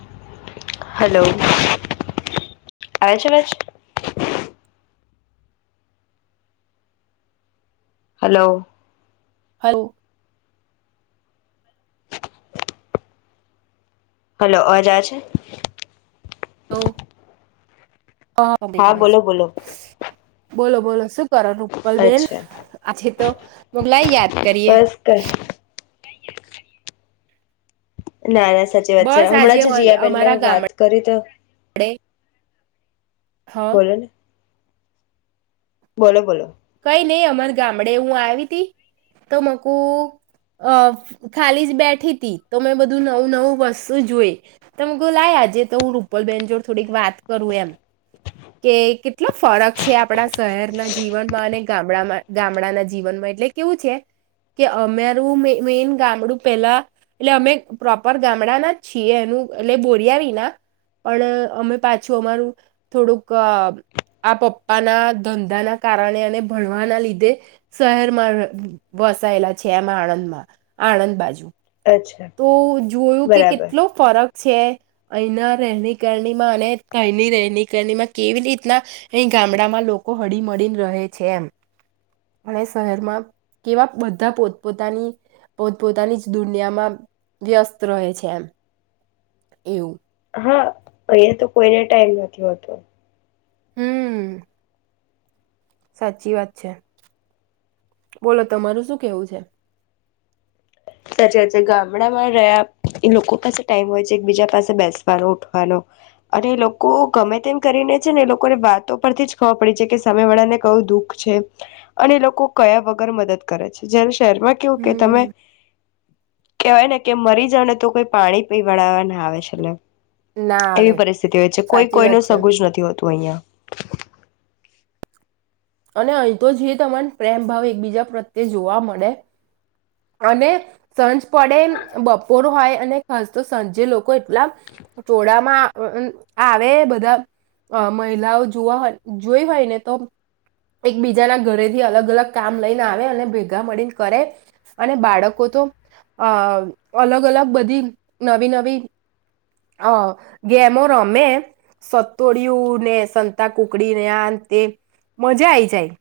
[inaudible] Hello આવે છે આવજ હલો હ હલો અવાજ આયે છે હલો હા બેઠ આવે છે બોલો બોલો બોલો બોલો શુ કરો રૂપપલ બેેન અચ્છા આછી તો મોગલાય યાદ કરીએ બસ કઈ ના ના સાચી વાત છે બસ આજે હમણાં જે જિયાબેનને વાત કરી તો આપડે બોલો ને બોલો બોલો. કઈ નહી અમાર ગામડે હું આવી ત, તો મક ખાલી જ બેઠી હતી તો મેં બધું નવું નવું વસ્તુ જોઈ, તો મેં કીધું લાય આજે તો હું રૂપલબેન જોડ થોડીક વાત કરું એમ, કે કેટલો ફરક છે આપણા શહેરના જીવન મ ગામડાના જીવનમાં એટલે કેવું છે, કે અમેરું મેન ગામડું પેલા એટલે અમે પ્રોપર ગામડા ના જ છીએ એનું એટલે બોરિયા આવી ના, પણ અમે પાછું અમારું થોડુંક આ પપ્પા ના ધંધા ના કારણે ભણવાના લીધે શહેરમાં વસાયેલા છે, એમ આણંદમાં આણંદ બાજુ અચ્છા તો જોયું કે બરાબર કેટલો ફરક છે, અહીંના રહેની કરણીમાં અને અહીની રહેની કરણીમાં કેવી રીતના, અ ગામડામાં લોકો હળી મળીને રહે છે એમ, અને શહેરમાં કેવા બધા પોતપોતાની પોતપોતાની જ દુનિયામાં વ્યસ્ત રહે છે એમ, એવું. હા અહીયાં તો કોઈને ટાઈમ નથી હોતો. હમ. સાચી વાત છે, બોલો તમારું શું કેવું છે? સાચી વાત છે ગામડામાં રહ્યા એ લોકો પાસે ટાઈમ હોય છે એકબીજા પાસે બેસવાનો ઉઠવાનો, અને લોકો ગમે તેમ કરીને છે ને એ લોકોને વાતો પરથી જ ખબર પડીે છે કે સામે વાળાને કયું દુઃખ છે, અને લોકો કયા વગર મદદ કરે છે જે શહેરમાં કેવું કે તમે હમ કહેવાયને કે મરી જઓ ને તો કોઈ પાણી પીવડાવા ના આવે છે. ના આવે એવી પરિસ્થિતિ હોય છે કોઈ સાચી વાત કોઈનું છે સગું જ નથી હોતું અહિયાં. અને અહીં તો જે તમાને પ્રેમ ભાવ એકબીજા પ્રત્યે જોવા મળે અને સાંજ પડે બપોર હોય અને ખાસ તો સાંજે લોકો એટલા ટોળામાં આવે બધા મહિલાઓ જોવા જોઈ હોયને તો એકબીજાના ઘરેથી અલગ અલગ કામ લઈને આવે અને ભેગા મળીને કરે. અને બાળકો તો, અ અલગ અલગ બધી નવી નવી અ ગેમો રમે, સતોડીયુંને સંતા કુકડીને આ તે મજા આઈ જાય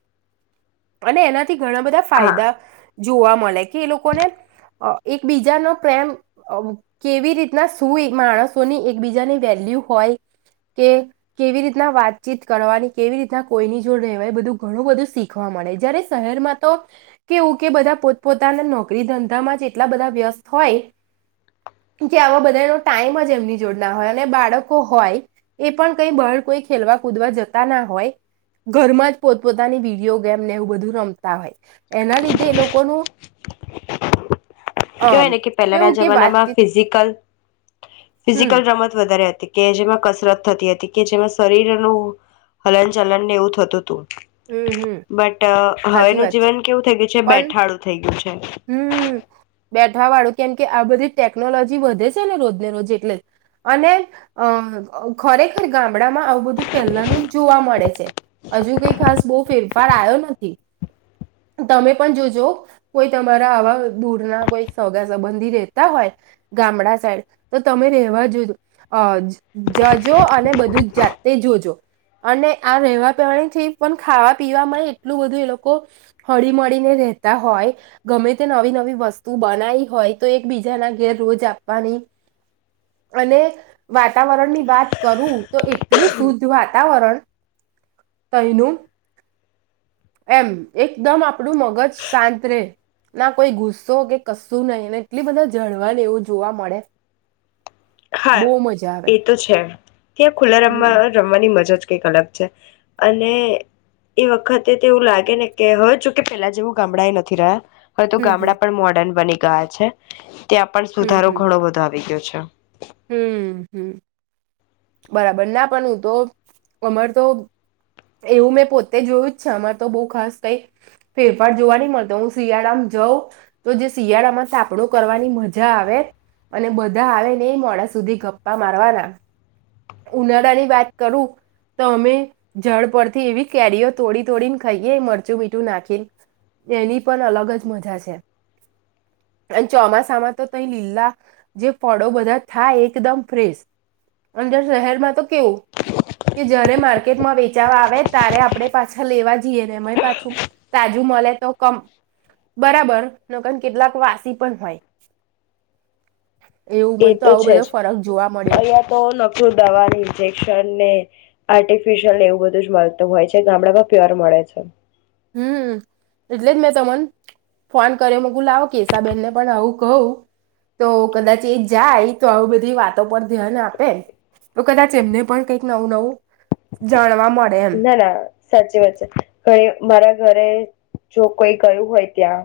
અને એના થી ઘણા બધા ફાયદા હા જોવા મળે. કે લોકો ને એકબીજાનો પ્રેમ કેવી રીતના શું માણસોની એકબીજાની વેલ્યુ હોય, કે કેવી રીતના વાતચીત કરવાની કેવી રીતના કોઈની જોડ રહેવાય બધું ઘણું બધું શીખવા મળે જયારે શહેરમાં તો, કેવું કે બધા પો પોતાના નોકરી ધંધામાં જ એટલા બધા વ્યસ્ત હોય, કે આવા બધાનો ટાઈમ જ એમની જોડ ના હોય અને બાળકો હોય, એ પણ કઈ બહાર કોઈ ખેલવા કૂદવા જતા ના હોય, ઘરમાં જ પોત પોતાની વિડીયો ગેમને એવું બધું રમતા હોય, એના લીધે એ લોકોનું કેવાય અમ ને કે પહેલાના કેવું કે જમાનામાં વાતચીત ફિઝિકલ હમ ફિઝિકલ રમત વધારે હતી. કે જેમાં કસરત થતી હતી કે જેમાં શરીરનું હલન ચલન ને એવું થતું હતું. હમ હમ બટ સાચી હવેનું વાત છે જીવન કેવું થઈ ગયું પણ બેઠાડું થઈ. [inaudible] હમ, બે વાળું કેમ કે આ બધી ટેકનોલોજી વધે છે ને રોજને રોજ એટલે, અને ખરેખર ગામ ગામડામાં આવું બધું પહેલાનું જોવા મળે છે. હજુ કઈ ખાસ બહુ ફેરફાર આવ્યો નથી, તમે પણ જોજો કોઈ તમારા આવા દૂરના કોઈ સોગા સંબંધી રહેતા હોય ગામડા સાઈડ તો તમે રહેવા જોજ જજો અને બધું જાતે જોજો અને આ રહેવા પહેવાની છે પણ ખાવા પીવા એટલું બધું એ લોકો હળી મળળીને રહેતા હોય ગમે તે નવી નવી વસ્તુ બનાવી હોય તો એકબીજાના ઘેર રોજ આપવાની અને વાતાવરણની વાત કરું તો એટલું શુદ્ધ વાતાવરણ તનું. એમ એકદમ આપણું મગજ શાંત રે ના કોઈ ગુસ્સો કે કશું નહીં એટલી બધા ઝાડવાને એવું જોવા મળે. હા બહુ મજા આવે એ તો છે ત્યાં ખુલ્લા રમવા હમ રમવાની મજ જ. અલગ છે અને એ વખતે તે એવું લાગે ને કે હોવે જોકે પેલા જેવું ગામડા એ નથી રહ્યા. હવે તો હમ હમ ગામડા પણ મોડર્ન બની ગયા. ગા છે. ત્યાં પણ સુધારો ઘણો બધો આવી ગયો છે. [unintelligible] હમ્મ હમ્મ હમ્મ બરાબર, ના પણ હું તો અમાર તો એવું મેં પોતે જોયું જ છે. અમાર તો બઉ ખાસ કઈ ફેરફાર જોવા નહી મળતો. હું શિયાળામાં જાઉં તો જે શિયાળામાં સાાપડું કરવાની મજા આવે અને બધા આવે મે મોડા સુધી ગપ્પા મારવાના. ઉનાળાની વાત કરું તો અમે જળ પરથી એવી કેરીઓ તોડી તોડીને ખાઈએ મરચું મીઠું નાખીને એની પણ અલગ જ મજા છે અને ચોમાસામાં તો તઈ લીલા જે ફળો બધા થાય એકદમ ફ્રેશ અંદર શહેરમાં તો કેવું કે જયારે માર્કેટમાં વેચાવા આવે ત્યારે આપણે પાછા લેવા જઈએ ને અ પાછું તાજું મળે તો કમ બરાબર ન કેટલાક વાસી પણ હોય. એવું મને તો આવો બધો ફરક જોવા મળ્યો. દવા, ઇન્જેક્શન ને, આર્ટિફિશયલને એવું બધું જ મળતું હોય છે. ગામડામાં પ્યોર મળે છે. હમ્મ એટલે જ મેં તમન ફોન કર્યો મોકુલાવો કેશાબેનને પણ આવું કહું તો કદાચ એ જાય તો આવી બધી વાતો પર ધ્યાન આપે તો કદાચ એમને પણ કઈક નવું નવું જાણવા મળે એમ ના ના સાચી વાત છે. ગ મારા ઘરે જો કોઈ ગયું હોય ત્યાં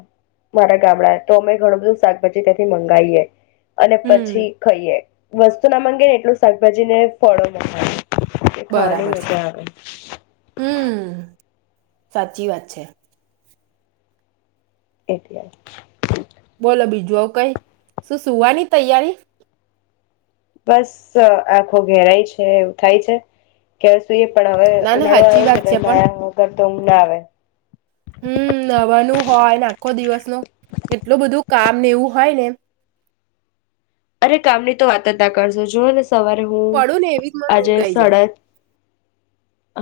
મારા ગામડા તો અમે ઘણું બધું શાકભાજી ત્યાંથી મંગાવીએ. અને હમ પછી ખાઈએ. વસ્તુ ના માંગે ને એટલું શાકભાજી ને ફળો મંગાવે. ખાવાની મજા આવે. હમ્મ. સાચી વાત છે. એટલેજ. બોલો બીજું અવ કઈ શું સુવાની તૈયારી? બસ આખો ઘેરાય છે એવું થાય છે કે સુઈએ પણ હવે ના ના ઉનાળો સાચી આવ્યો છે વાત પણ નાવા વગર તો ઉંઘ ના આવે. હો એને આખો દિવસ નું એટલું બધું કામને એવું હોય ને અરે કામની તો વાત જ ના કરશો જુઓ ને સવાર હું પડું ને એવી જ મને આજે ઊંઘાઈ જાય સાડા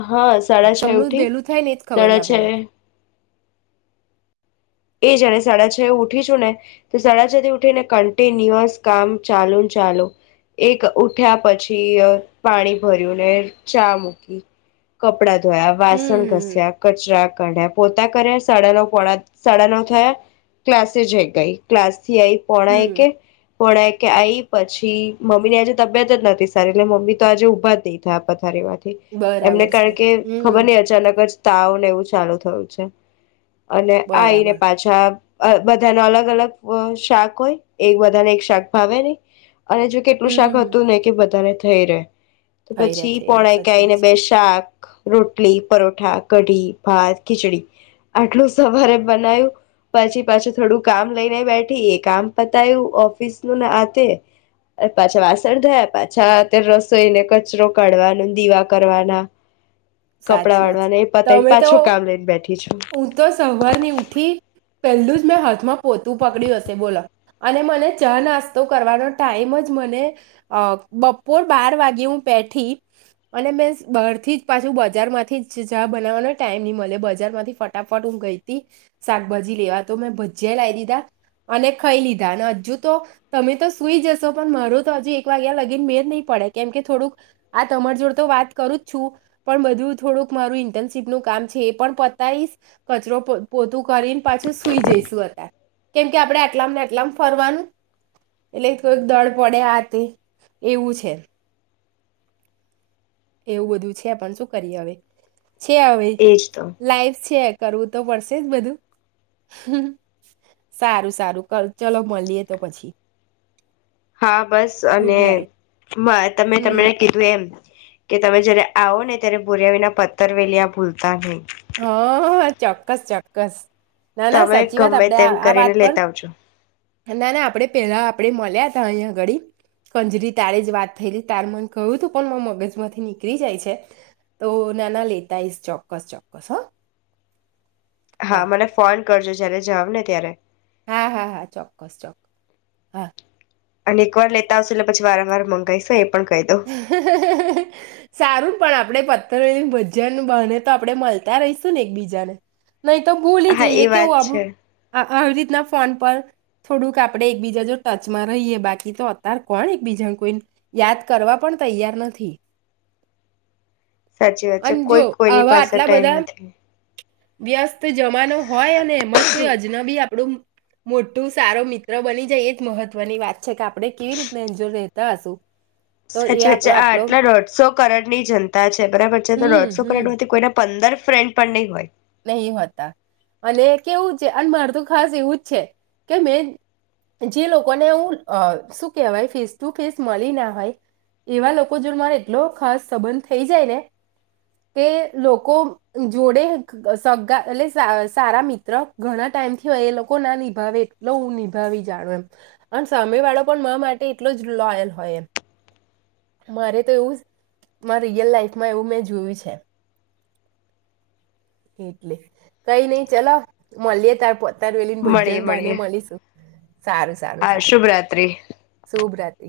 હા સાડા છ એ તમનું ઉઠી વહેલું થાય ને એજ ખબર સાડા ના છ પડે એ એ જાણે સાડા છ એ ઉઠી છું ને તો સાડા છ થી ઉઠી ને કન્ટિન્યુઅસ કામ ચાલુ ને ચાલો એક ઉઠ્યા પછી અ પાણી ભર્યું ને, ચા મૂકી, કપડા ધોયા, વાસણ હમ ઘસ્યા, કચરા કઢ્યા પોતા કર્યા સડલો પોણા સાડા નવ થયા ક્લાસે જઈ ગઈ ક્લાસ સિયાઈ પોણા હમ એકે પોણા એકે આઈ પછી મમ્મી ની આજે તબિયત જ નથી સારી એટલે મમ્મી તો આજે ઉભા જ નહી થયા પથારી માંથ એમને બરાબર છે કારણ કે ખબર હમ નઈ અચાનક જ તાવ એવું ચાલુ થયું છે અને આયરે બરાબર પાછાબ બધા ન અલગ અલગ શાક હોય, એક બધાને એક શાક ભાવે નઈ અને જો કેટલું શાક હમ હમ હતું ને કે વધારે થઈ રેહ તો થઈ રે પછી થઈ રે પોના એકે સત્ય આવીને બે શાક રોટલી, પરોઠા, કઢી, ભાત, ખીચડી આટલું સવારે બનાય્યું પછી પાછી થોડું કામ લઈને બેઠી એ કામ પતાયું ઓફિસ નું આતે, પાછા વાસણ ધોયા, પાછા તે રસોઈને કચરો કાઢવાનો, દીવા કરવાના કપડાં સાચી વાત છે. વાળવાના એ પતાય તમે તો પાછું કામ લઈને બેઠી છું. થી પહેલુંજ મેં હાથમાં પોતું પકડ્યું હશે બોલો અને મને ચ નાસ્તો કરવાનો ટાઈમ જ મને બપોર બાર વાગે હું બેઠી અને મે બરથી જ પાછું બજાર માંથીજ ચાહ બનાવવાનો ટાઈમ નહી મળે, બજારમાંથી ફટાફટ હું ગઈ હતી શાકભાજી લેવા તો મેં ભજીયા લાઈ દીધા અને ખાઈ લીધા અને હજુ તો તમે તો સુઈ જશો પણ મારો તો હજુ એક વાગ્યા લગી મેળ ની પડે, કેમ કે થોડુંક આ તમાર જોડે તો વાત કરું જ છું, પણ બ થોડુંક મારું ઇન્ટર્નશીપનું કામ છે એ પણ પતાઈશ, કચરો પોતું કરીને પાછું સુઈ જઈશું હું ત્યારે કેમ કે આપડે આટલાને આટલામ ફરવાનું એટલે થોડક દડ પડે આ તે એવું છે એવું બધું છે, પણ શું કરીએ હવે છે હવે, એજ તો લાઈફ છે. કરવું તો પડશેજ બધું. સારું સારું ચલો મળીએ તો પછી હા, બસ ગુડ અને નાઈટ તમે હમ તમને કીધું એમ કે તમે જયારે આવો ને ત્યારે ભુર્યા વિના પથર વેલી્યા ભૂલતા નઈ. હા, ચોક્કસ ચોક્કસ ના ના તમે સાચી વાત ગમે તેમ કરીને લેતા આવજો. નાના આપડે પેલા આપડે માલીયા હતા અહીંયા અગાડી, કંજરી તારે જ વાત થઈ તારે મને કહું તું પણ મગજ માંથી નીકળી જાય છે, તો નાના લેતાઈશ ચોક્કસ ચ કસ હા હા, મને ફોન કરજો જયારે જાવ ને ત્યારે હા, હા, હા, ચોક્કસ ચોક હા અને એક વાર લેતા આવશે એટલે પછી વારંવાર મંગાવાઈશ સારું પણ આપ આપડે પથ્થરોું ભજન બને, તો આપડે મલતા રહીશું ને એકબીજાને નહી તો ભૂલી હા જઈએ એ કેવું વાત આપડુ, છે હા. આવી રીતના ફોન પર થોડુંક આપડે એકબીજા જો ટચમાં રહીએ, બાકી તો અત્યારે કોણ એકબીજાને કોઈ યાદ કરવા પણ તૈયાર નથી સાચી વાત છે, અને જો કોઈ કોઈની આવા પાસે આટલા ટાઈમ બધા નથી. વ્યસ્ત તો જમાનો હોય અને એમાં જ કોઈ અજન બી આપડુ મોટું સારો મિત્ર બની જાય એજ મહત્વની વાત છે, કે આપણે કેવી રીતના એની જોડે રહેેતા હશુ. સાચી વાચ્ચે આ આટલા દોઢસો કરોડની જનતા છે, બરાબર છે, તો હમ દોઢસો હમ કરોડ માંથી કોઈને પંદર ફ્રેન્ડ પણ નહીં હોય. નહી હોતા અને કેવું છે અને માર તો ખાસ એવુંજ છે કે મેં જે લોકોને હું શું કેહેવાય ફેસ ટુ ફેસ મલી ના હોય, એવા લોકો જોડે મારે એટલો ખાસ સંબંધ થઈ જાય ને કે લોકો જોડે સગગા એટલે સારા મિત્ર ઘણા ટાઈમ થી હોય એ લોકો ના નિભાવે એટલો હું નિભાવી જાણ એમ અને સામે વાળો પણ મા માટે એટલો જ લોયલ હોય એમ, મારે તો એવું રિયલ લાઈફમાં એવું મેં જોયું છે. એટલે, કઈની ચલો મલીએ તાર પોતે. તાર વેલીન મળીએ ભજન બાને મળીએ મલીશું સારું, સારું, હા સારું. શુભરાત્રી સૂભરાત્રિ.